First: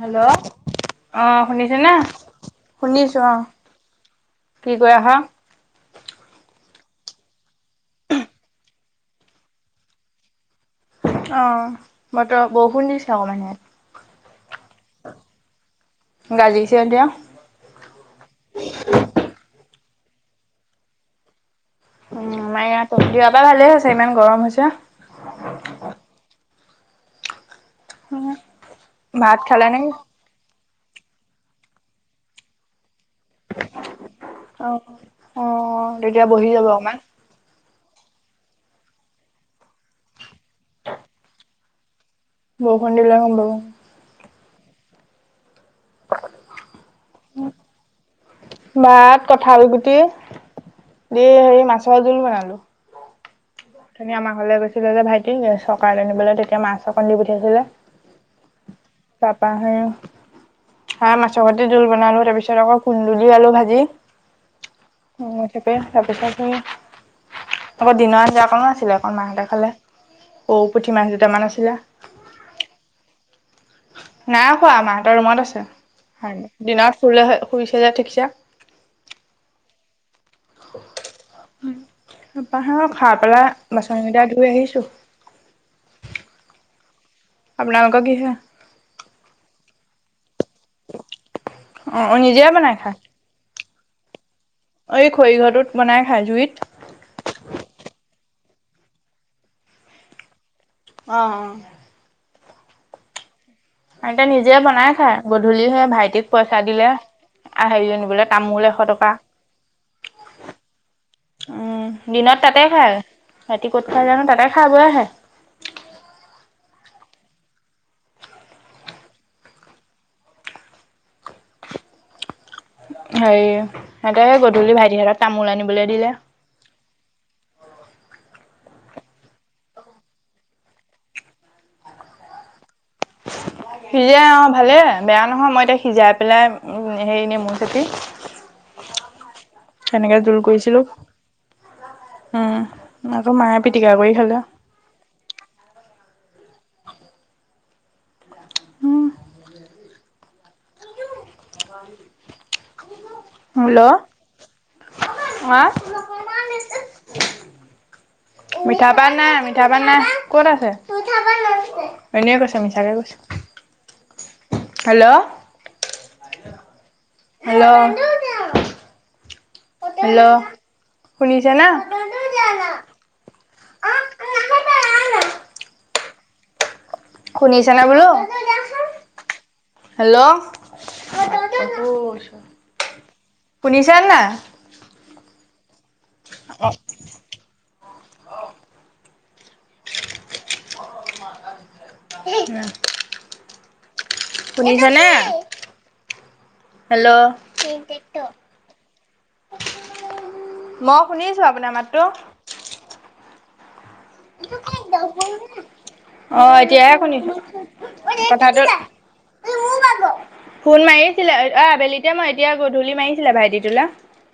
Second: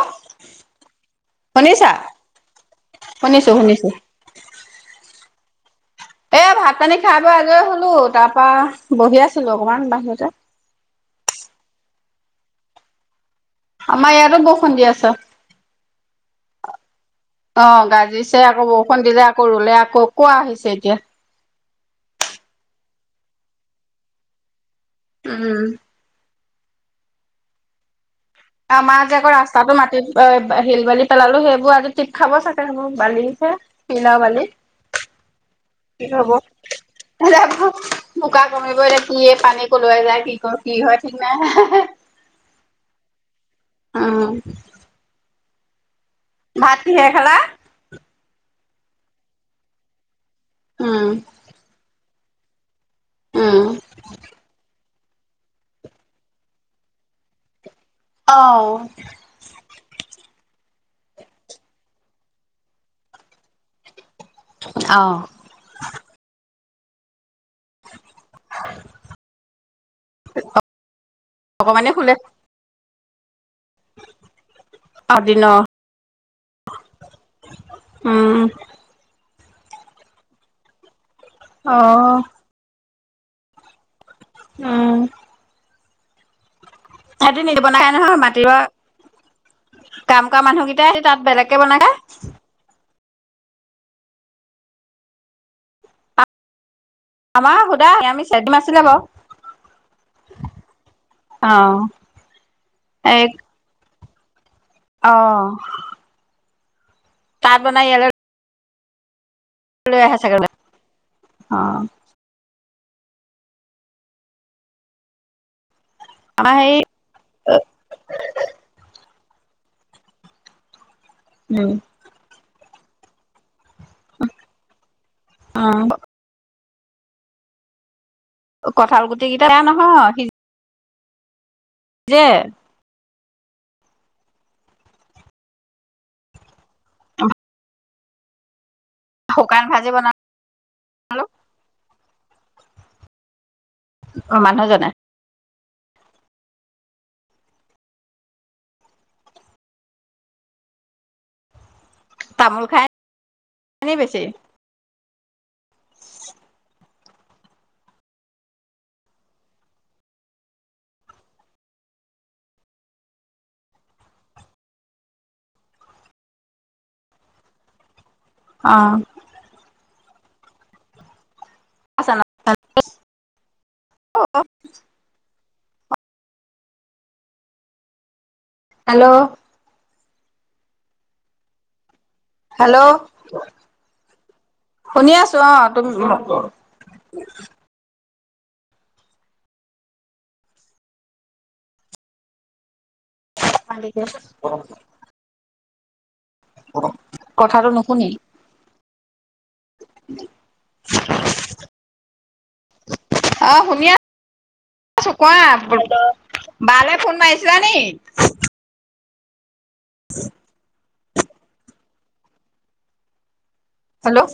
Hello, ' অ শুনিছে শুনিছা? নে? শুনিছো অ। কি কৰি আহা? এ ভাত পানী খাই বৈ আজৰি হলো তাৰ পৰা বহি আছিলো অকনমান বাহিৰতে অ বতৰ বৰষুণ দিছে অকমান ইয়াত আমাৰ ইয়াটো বৰষুণ দি আছে। গাজিছে এতিয়া। অ গাজিছে আকৌ বৰষুণ দিলে আকৌ ৰুলে আকৌ কোৱা আহিছে এতিয়া উ আমাৰ ইয়াত দিয়া পা ভালে হৈছে ইমান গৰম হৈছে। উম আমাৰ যে আকৌ ভাত খালা ৰাস্তাটো নে? মাটিৰ শিল বালি পেলালো সেইবোৰ আজি টিপ খাব চাগে সেইবোৰ বালিহে শীল আও বালি অ অ তেতিয়া বহি যাব অকমান যাব বোকা কমিব কি পানী কলুৱাই যায় কি কয় কি হয় ঠিক নাই হে হে বৰষুণ দিলে গম পাবা। উম ভাত কিহে খালা? ভাত কঠাল গুটি দি উম হেৰি মাছৰ জোল বনালো। উম ওথনি আমাৰ ঘৰলে গৈছিলে যে ভাইটি গেছ চৰকাৰ আনিবলে তেতিয়া মাছ অকন দি পঠিয়াইছিলে অ তাপা হে হা মাছৰ সতি জোল বনালো। তাৰ পিছত আকৌ কুন্দুলি, আলু ভাজি। অ। তাকে তাৰপিছত সেই আকৌ দিনৰ আঞ্জা অকণো আছিলে। অকণ মাহতে খালে। সৰু পুঠি মাছ দুটামান আছিলে। অকমানে শুলে নাই শুৱা, অ মাহঁতৰ ৰুমত দিনৰ আছে। দিনত শুলে শুইছে যে ঠিকছে। উম [inaudible] অ। তা পা সেই খাই পেলাই বাচনকেইটা ধুই আহিছো। উম সিহতি নিব নোৱাৰে আপোনালোকৰ কি নহয়। হয় মাটিৰ অ কাম কৰা মানুহ কি কিটাই হে তাত বেলেগকে বনাই খায়। অ অ', নিজে বনাই খায়। অই খৰিঘৰটোত বনাই খাই জুইত। আমাৰ সুদা [unintelligible] বাও। অ এক আইতাই নিজে বনাই খায়। গধূলি সে ভাইটিক পইচা দিলে তাত বনাই হেৰি ইয়ালৈ আনিবলে। তামোল এশ টকা। [unintelligible] অ। উম দিনত তাতে খায়। ৰাতি ক'ত খাই জানো? তাতে খাই বৈ আহে। আমাৰ হেই উম। হেৰি সিহঁতে গধূলি ভাইটিহঁতক তামোল আনিবলে অ দিলে। কঁঠাল গুটি কিটা বেয়া নহয়। সিজ যে সিজে অ ভালে, বেয়া নহয়। মই এতিয়া সিজাই পেলাই হেৰি নেমু চেপি শুকান ভাজি সেনেকে বনালো জোল কৰিছিলো। উম। আকৌ মায়ে পিটিকা কৰি খালে। মাজনে [unintelligible] উম। [unintelligible] তামোল খাই হেল্ল নি বেছি হা? [unintelligible] [inaudible] মিঠা পান নাই, মিঠা পান নাই। ক'ত আছে? এনেই কৈছে, মিছাকে কৈছে। [inaudible] হেল্ল হেল্ল অ। হেল্ল শুনিছেনে? [unintelligible] শুনিছেনে বোলো? হেল্ল হেল্ল [unintelligible] হেল্ল' শুনিছে নাই শুনি আছো। অ তুম অ। [inaudible] [unintelligible] [unintelligible] [unintelligible] নে হেল্ল' কথাটো নুশুনি [unintelligible] মই শুনিছো আপোনাৰ মাতটো। অ শুনি আ ছো কোৱা অ' বা লে এতিয়াহে ফোন শুনিছো। মাৰিছিলা নি? ই মো ভাগ, ফোন মাৰিছিলে অ আবেলিতে মই এতিয়া গধূলি মাৰিছিলে ভাইটি তোলে। হেল্ল'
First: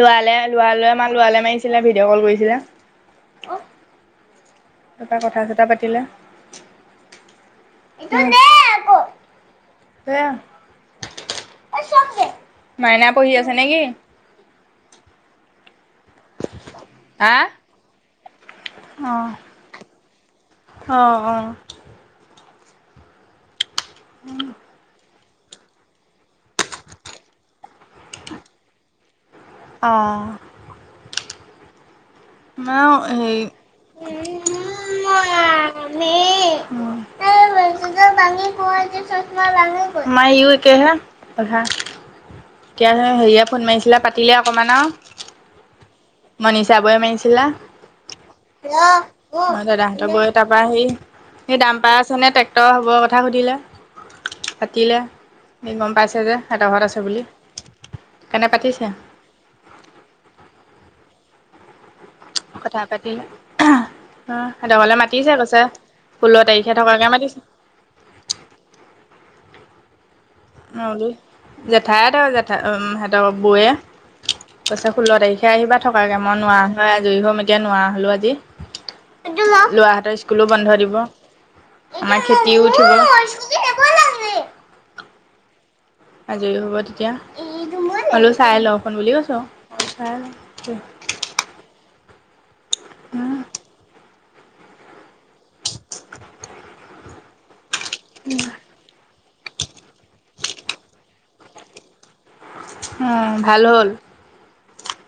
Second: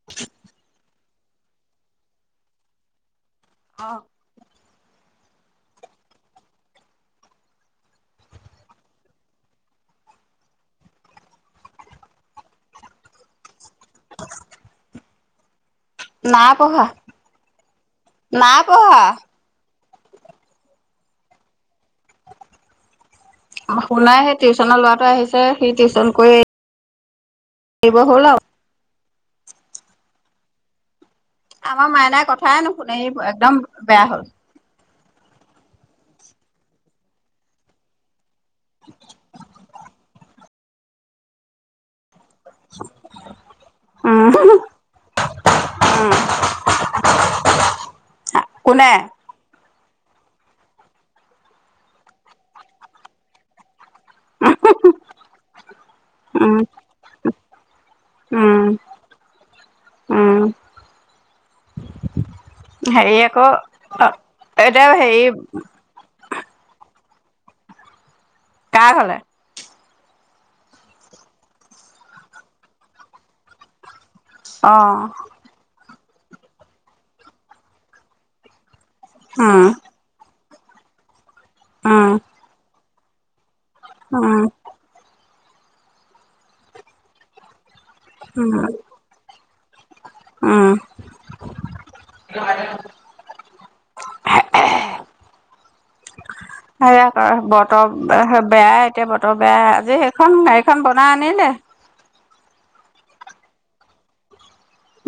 লো-আলে লো-আলে আমাৰ লো-আলে মাৰিছিলে ভিডিঅ' কল কৰিছিলে। অ তা পা কথা চতা পাতিলে। এটো নে আক সেয়া এ চব মো মাইনা পঢ়ি আছে নে কি? [unintelligible] না পঢ়া হা? না পঢ়া। অ অ শুনাই সেই টিউচনৰ ল'ৰাটো আহিছে সি টিউচন কৰি এৰিব হ'ল আও। অ। আমাৰ মাইনাই কথাই নুশুনে ই একদম বেয়া হ'ল। উম মা মী হা ভাঙি মো আজি চছমা ভাঙি গল আমাৰ ইও একেহে গাধা এতিয়া এ হেৰিয়ে ফোন মাৰিছিলে উম পাতিলে অকণমান আও। উম মনিষা বৌৱে মাৰিছিলে। হেল্ল' কোনে অ দাদাহঁতৰ বৌৱে তা পা আহি সেই দাম্পাৰ আছে নে ট্ৰেক্টৰ হবৰ কথা সুধিলে। পাতিলে সি গম পাইছে যে উম হেতৰ ঘৰত আছে বুলি হেকানে উম পাতিছে উম কথা পাতি হেৰি অ আকৌ সিহঁতৰ এতিয়া ঘৰলে হেৰি মাতিছে কৈছে। ষোল্ল তাৰিখে থকাকে মাতিছে। কা ঘলে? নলী জেঠাই হতৰ জেঠা উম সিহঁতৰ বৌয়ে অ কৈছে ষোল্ল তাৰিখ আহিবা থকাকে মই নোৱা হয় আজৰি হম এতিয়া নোৱা হলো আজি এইটো ল উম লৰাহত স্ক স্কুলো বন্ধ দিব উম আমাৰ খেতিও উঠিব। উম আজৰি হ'ব তেতিয়া এইটো মোলে হলো চাই উম লও চোন বুলি কৈছোঁ। অ চাই ল [unintelligible] উম সেয়া ক বতৰ হে বেয়াই এতিয়া বতৰ বেয়া আজি সেইখন গাড়ীখন বনাই আনিলে হা ভাল হ'ল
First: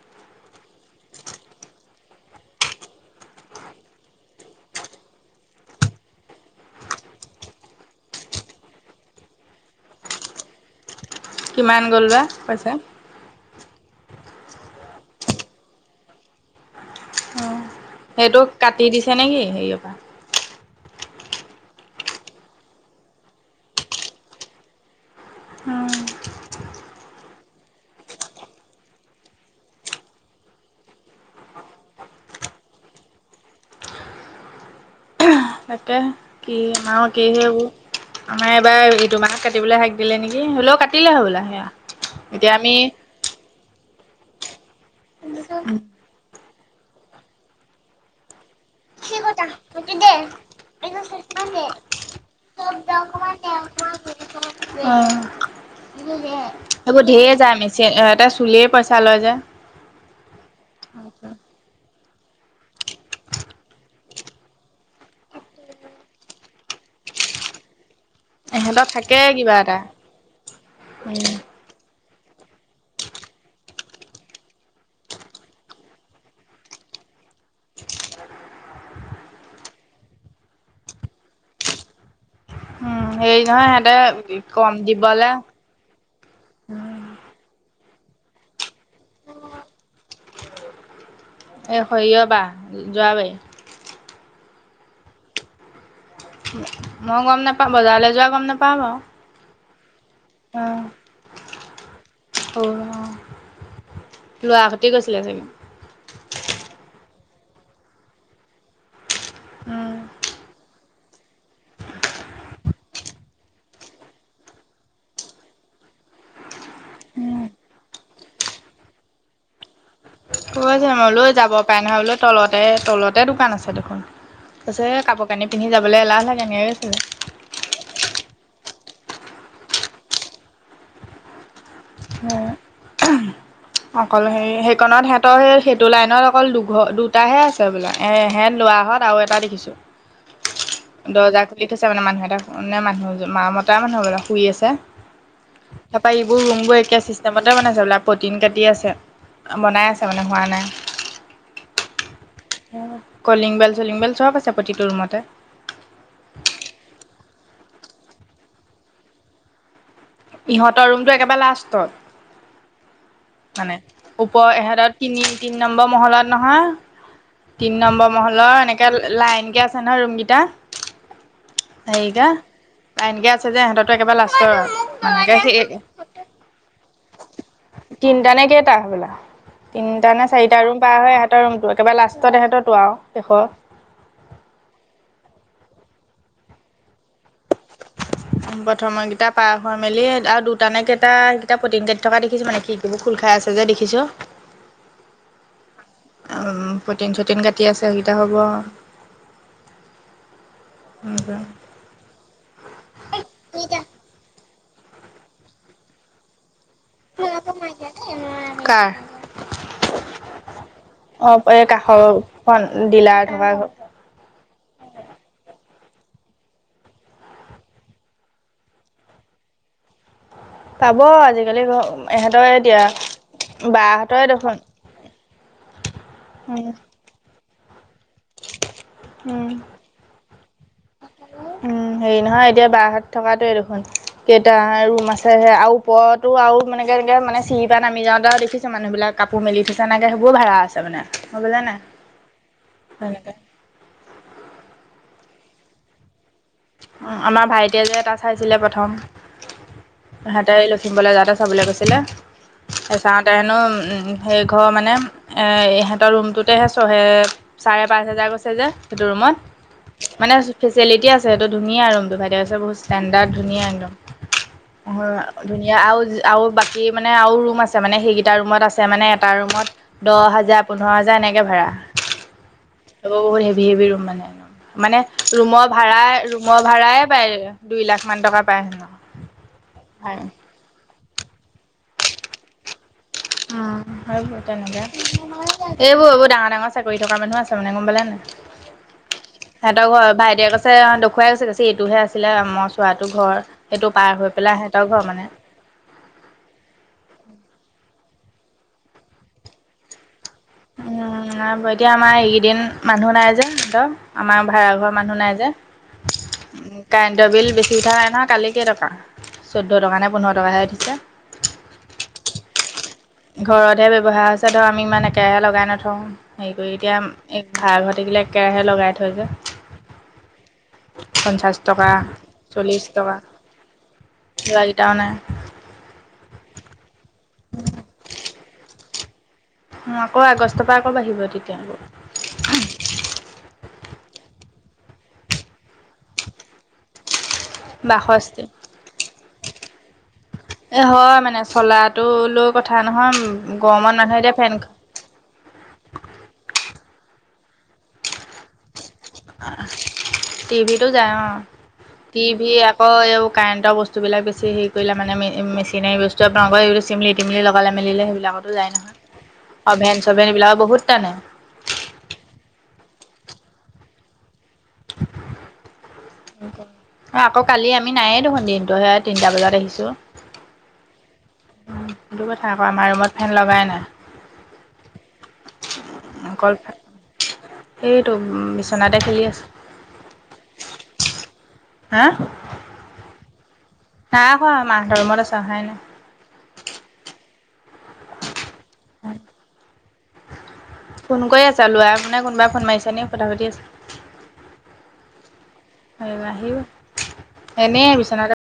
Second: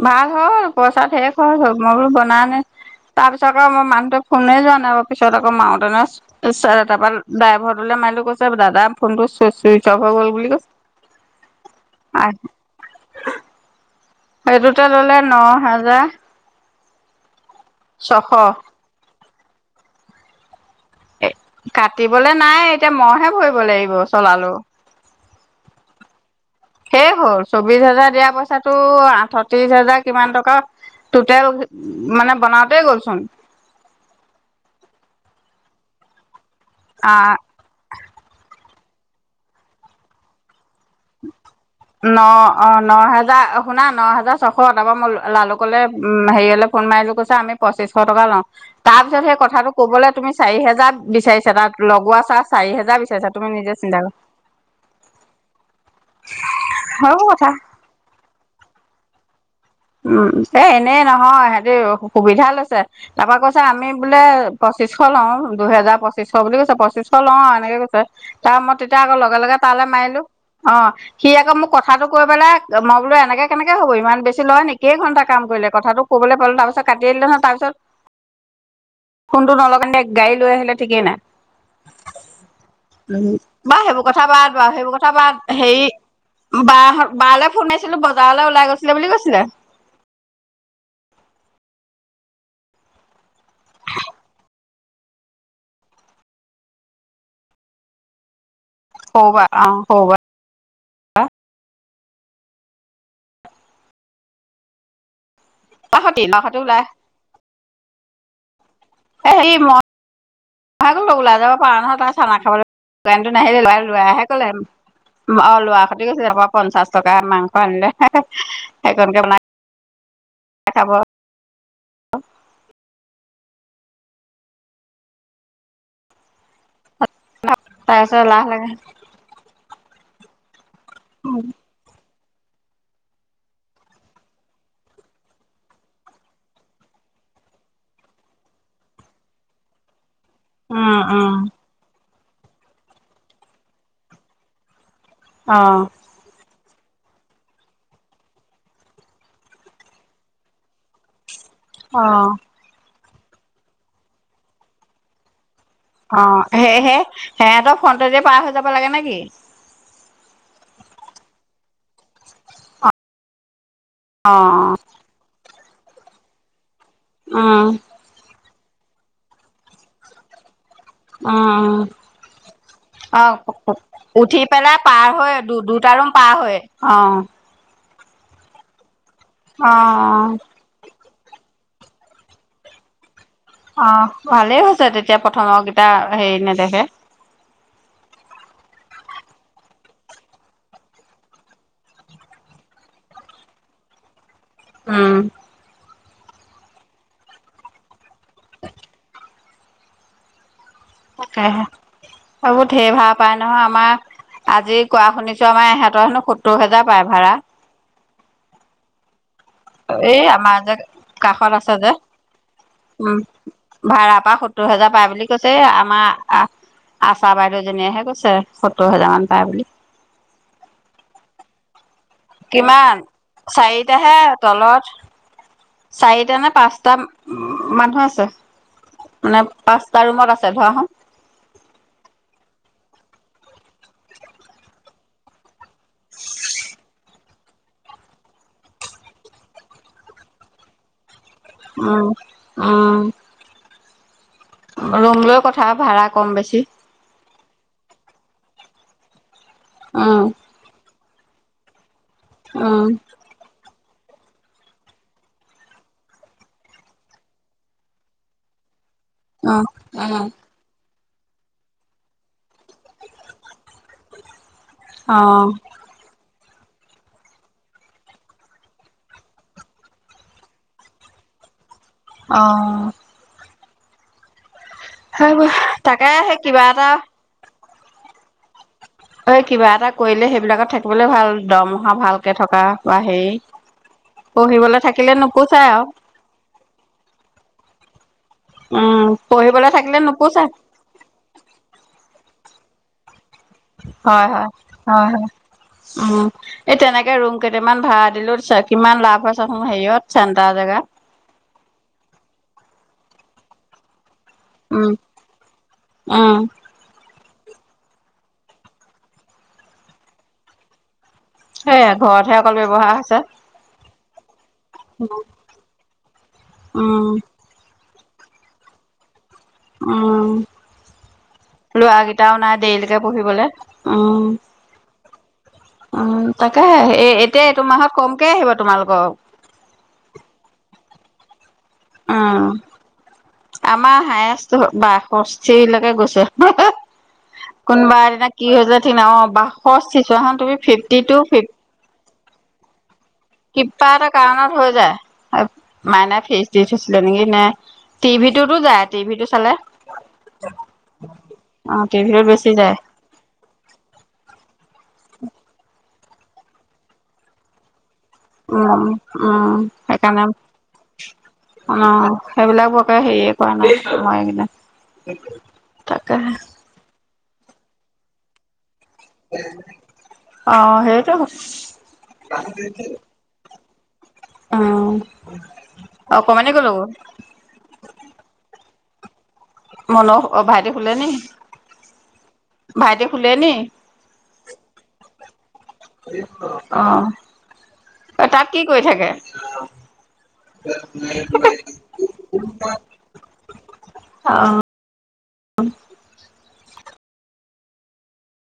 ভাল হল পইচা ধেৰ খৰছ হল মই বোলো বনালে। তাৰ পিছত আকৌ মই মানুহটোক ফোনেই যোৱা নাই আৰু পিছত আকৌ মাউটেনে এছে তাপা ড্ৰাইভাৰটোলে মাৰিলো কৈছে দাদা ফোনটো চুই চুইচ অফ হৈ গ'ল বুলি কৈছে। [inaudible] কিমান গ'ল বা পইছা? সেইটোতে ল'লে ন হাজা অ সেইটো কাটি দিছে নেকি হেৰিয় পা এ কাটিবলে নাই এতিয়া মইহে ভৰিব লাগিব চলালৌ। অ'। সেই হ'ল, চৌবিশ হাজাৰ দিয়া পইচাটো আঠত্ৰিশ হাজাৰ কিমান টকা টুতেল মানে বনাওঁতে গ'লচোন। তাকে, কি [unintelligible] আমাৰ অ কি সেইবোৰ আমাৰ এবাৰ ইটো মাহ কাটিবলৈ শাক দিলে নেকি, হ'লেও কাট ন অ ন হাজা শুনা ন হাজাৰ ছশ তাপা মই অ', লালুকলে উম হেৰিয়লে ফোন মাৰিলো কৈছা আমি পঁচিশ টকা লওঁ তাৰ পিছত সেই কথাটো কবলে তুমি চাৰি হেজাৰ বিচাৰিছে তাত লগোৱা চাৰ্জ চাৰি হেজাৰ বিচাৰিছে তুমি নিজে, চিন্তা কৰ অ এইবোৰ সৰু ঢেৰ কথা যায় মেচি সিহঁতে চুলেই পইচা লয় যে, উম এ এনেই নহয়, সিহতি সুবিধা লৈছে। তাৰ পৰা কৈছে আমি বোলে পঁচিশ লওঁ, দুহেজাৰ পঁচিশ বুলি কৈছে, পঁচিশ লওঁ আৰু এনেকে কৈছে। তাৰ মই ইহঁতৰ তেতিয়া আকৌ থাকে লগে কিবা লগে এটা। তালৈ মাৰিলো, অ সি আকৌ মোক কথাটো কৈ পেলাই, মই বোলো এনেকে কেনেকে হ'ব, ইমান বেছি নি [unintelligible] কেই ঘণ্টা কাম কৰিলে কথাটো ক'বলৈ পালো তাৰপিছত কাটিয়ে দিলে নহয় তাৰপিছত ফোনটো নলগা হেতেন গাড়ী লৈ আহিলে ঠিকেই নাই। উম হেৰি নহয় বাৰু সিহঁতে সেইবোৰ কথা বাদ বাৰু, কম সেইবোৰ কথা দিবলে বাদ, হেৰি বাহত বালে ফোন মাৰিছিলো, বজাৰলৈ ওলাই গৈছিলে বুলি কৈছিলে। এই সৰিয়হ বা, যোৱাবাৰী। মই গম নাপাওঁ, বজাৰলৈ যোৱা গম নাপাওঁ বাৰু। হবা [unintelligible] অ [unintelligible] হবা। অ'। অ', লৰাহতে গৈছিলে চাগে। তাষঁতি, নাকঁতে ওলাই [unintelligible] এ [unintelligible] উলাই যাব পাৰ নহয় তই চানা খাবলে। [unintelligible] নাহিলে, লোৱা [unintelligible] লোৱাহে ক'লে [unintelligible] অ লৰা সৈতে গৈছে, পঞ্চাশ টকা মাংস আনিলে, হে হে, সেইকনকে বনাই কৈ আছে খাব [unintelligible] বোলো যাব পাৰে নহয় বোলো, তলতে তলতে দোকান। কছে কাপোৰানি পিন্ধি যাবলৈ এলাহ লাগে, এনেকে কৈছে। তাৰপিছত এলাহ লাগে। [unintelligible] হ [unintelligible] [inaudible] অকল হেৰি, সেইকনত সিহতৰ স সেইটো লাইনত অকল দুঘ দুটাহে আছে বোলো, এহেত লৰাহত [unintelligible] আও এটা দেখিছো। উম উম দৰ্জা খুলি থৈছে মানে মানুহ এটা মানুহ মা, মতা মানুহ সবলা শুই আছে। অ'। [unintelligible] পাইবো ৰোমবো এ [unintelligible] কে চিষ্টেমতে বনাইছে বোলে, প্ৰটিন কাটি আছে, বনাই আছে মানে হোৱা নাই। অ। কলিং বেল-চলিং বেল চব আছে প্ৰতিটো ৰুমতে। অ', সেয়েহে সেহঁতৰ ফ্ৰনটদি যে পাৰ হৈ যাব লাগে নে কি? ইহঁতৰ ৰুমটো একেবাৰে লাষ্টত। মানে, অ ওপৱ ইহতৰ তিনি তিনি নম্বৰ মহলাত নহয় উম তিনি নম্বৰ মহলৰ এনেকে লাইনকে আছে নহয় ৰুমকেইটা। উম উম। [unintelligible] লাইনকে আছে অ' যে সিহঁতৰটো একেবাৰে উঠি লাষ্টৰ পেলাই পাৰ মানে হয়, সেই দু দুটা ৰুম পাৰ হয়, অ। তিনিটা নে কেইটা হবলা, অ তিনটা নে চাৰিটা ৰুম পাৰ হে এটা ৰুমটো, একেবাৰে লাষ্টত এহতো আৰু শেষ। অ' ভালেই হৈছে তেতিয়া প্ৰথমৰ কেইটা হেৰি নেদেখে। [inaudible] প্ৰথম কেইটা পাৰ হৈ মেলি আৰু দুটানে কেইটা সেইকেইটা পুতিং কাটি থকা দেখিছো মানে কি এইবোৰ খোল খাই আছে যে দেখিছো উম। প্ৰটিন-চটিন কাটি আছে সেইকেইতা হ'ব আও। তাকহে, এইবোৰ ঢেৰ ভাল পাই নহয়, হ'ব আমাৰ আজি কোৱা শুনিছো আমাৰ এহঁতৰ হেনো সত্তৰ হাজাৰ পায় ভাড়া। কাৰ? এই আমাৰ যে অ কাষত এই আছে কাষৰখন ডিলাৰ থকা ভাড়াৰ পৰা সত্তৰ হেজাৰ পাই বুলি কৈছে আমাৰ আহ আশা বাইদেউ জিনেহে কৈছে সত্তৰ হাজাৰ মান পায় বুলি। পাব আজিকালি ঘ কিমান চাৰিটাহে দেখোন। তলত চাৰিটা নে উম, পাঁচটা মানুহ আছে, মানে উম, পাঁচটা ৰুমত আছে ধৰাচোন উম হেৰি নহয় এতিয়া বাহত থকাটোৱে দেখোন কেইটা ৰুম আছে আও ওপৰতো আৰু মানকে এনেকে মানে চিৰী পৰা নামি যাওঁতে দেখিছোঁ মানুহবিলাক কাপোৰ মেলি থৈছে নাইদে সেইবোৰো ভাড়া আছে মানে। মই বুজা নাই উম উম সনেকে ৰুম লৈ কথা ভাড়া কম বেছি অ আমাৰ ভাইটিয়ে যে এটা চাইছিলে প্ৰথম উম হেতে ৰুমলৈ যাওঁতে চাবলৈ কৈছিলে, উম এ চাওঁত তেনো সেই ঘৰ মানে ইহঁতৰ ৰুমটোতেহে চহে চাৰে পাঁচ হাজাৰ কৈছে যে সেইটো ৰুমত, উম মানে ফেচিলিটি আছে সেইটো ধুনীয়া ৰুমটো ভাইটি বহুত ষ্টেণ্ডাৰদ ধুনীয়া একদম, উম ধুনীয়া আৰু আৰু বাকী মানে আৰু ৰুম আছে, মানে সেইকেইটা ৰুমত আছে মানে এটা ৰুমত দহ হাজাৰ, পোন্ধৰ হাজাৰ এনেকে ভাড়া অহ। বহুত হেভি হেভি ৰুম মানে, মানে সেইবোৰ ৰুমৰ তাকে ভাড়া- সেই কিবা এটা পাই দুই লাখ মান টকা পায় হেনো এই কিবা এটা কৰিলে সেইবিলাকত থাকিবলৈ ভাল দৰমহা ভালকে থকা বা হেৰি অ সেইবোৰ পঢ়িবলৈ তেনেকে, থাকিলে নোপোচাই এইবোৰ- আৰু এইবোৰ ডাঙৰ- ডাঙৰ। চাকৰি থকা মানুহ আছে মানে গম পালে নাই? উম পঢ়িবলৈ সিহতৰ থাকিলে ঘৰ নোপোচাই ভাইটিয়ে কৈছে দ খুৱাই গৈছে গেছে এইটোহে আছিলে মই চোৱাটো ঘৰ সেইটো পাৰ হৈ পেলাই সিহতৰ ঘৰ মানে। অ। এই তেনেকে ৰুম কেইটামান ভাড়া দিলেও চা কিমান লাভ হয় চাচোন হেৰিয়ত চেণ্টাৰ জেগাত উম, নাই বাৰু, এতিয়া আমাৰ এইকেইদিন মানুহ নাই যে সিহঁতৰ আমাৰ উম ভাড়াঘৰৰ মানুহ নাই যে উম কাৰেণ্টৰ বিল বেছি উঠা নাই নহয় কালি কেইটকা চৈধ্য টকা নে পোন্ধৰ টকাহে উঠিছে সেইয়া ঘৰতহে অকল ব্যৱহাৰ হৈছে ঘৰতহে ব্যৱহাৰ হৈছে ধৰক আমি ইমান একেৰাহে লগাই নথওঁ, হেৰি কৰি এতিয়া উম ভাড়া ঘৰ থাকিলে একেৰাহে লগাই থৈ যে উম, পঞ্চাছ টকা লোৱা কিটাও নাই চল্লিছ দেৰিলৈকে পঢ়িবলে, উম। টা নাই, উম তাকেহে, এই এতিয়া এইটো মাহত কমকে আহিব তোমালোকৰ আকৌ আগষ্টৰ পৰা আকৌ বাঢ়িব তেতিয়া আকৌ উম। আমাৰ হায়েষ্ট টো বাষষ্ঠিলৈকে গৈছে, হেহে। কোনোবা এদিনা বাষষ্ঠি কি হৈ যায় ঠিক নাই, অ বাষষ্ঠি চোৱাচোন তুমি এই ফিফটি টু হয় মানে ফিফ চলাটোলৈও কথা নহয় গৰমত কিবা এটা মানুহে এতিয়া ফেন কাৰণত হৈ যায়। মাইনাই ফ্ৰিজ দি থৈছিলে নেকি নে টিভিটোতো যায়। টিভিটো চালে আহ, টিভিটো যায় অঁ, অ টিভিটোত বেছি টিভি যায় আকৌ এই কাৰেণ্টৰ বস্তুবিলাক বেছি হেৰি কৰিলে মানে মেচিনেৰী বস্তু আপোনালোকৰ এইটো চিমলি তিমলি লগালে মেলিলে বিলাকতো যাই উম নহয়, উম অভেন সেইকাৰণে চভেন এইবিলাকো বহুত টানে অ, সেইবিলাক বৰকে হেৰিয়ে কৰা নাই মই কিনে তাকেহে, এ আকৌ কালি আমি নায়ে দেখোন দিনতো সেয়া তিনটা বজাত আহিছোঁ। অঁ সেইটোৱে হয়। সেইটো কথা আকৌ আমাৰ ৰুমত ফেন লগাই নাই। উম, অকণমানি ক'লে গ'ল? সেইটো উম বিচনাতে খেলি আছে। মনো অঁ ভাইটি শুলেনি? হা ভাইটি শুলেনি? নাই শুৱা। মাহঁতৰ ৰুমত আছে অহাই নাই। অঁহ এ তাত কি কৰি থাকে? ফোন কৰি আছে, ল'ৰা পোনাই কোনোবাই ফোন মাৰিছে নেকি, কথা পাতি আছে। সেই আহিব, এনেই বিচনাতে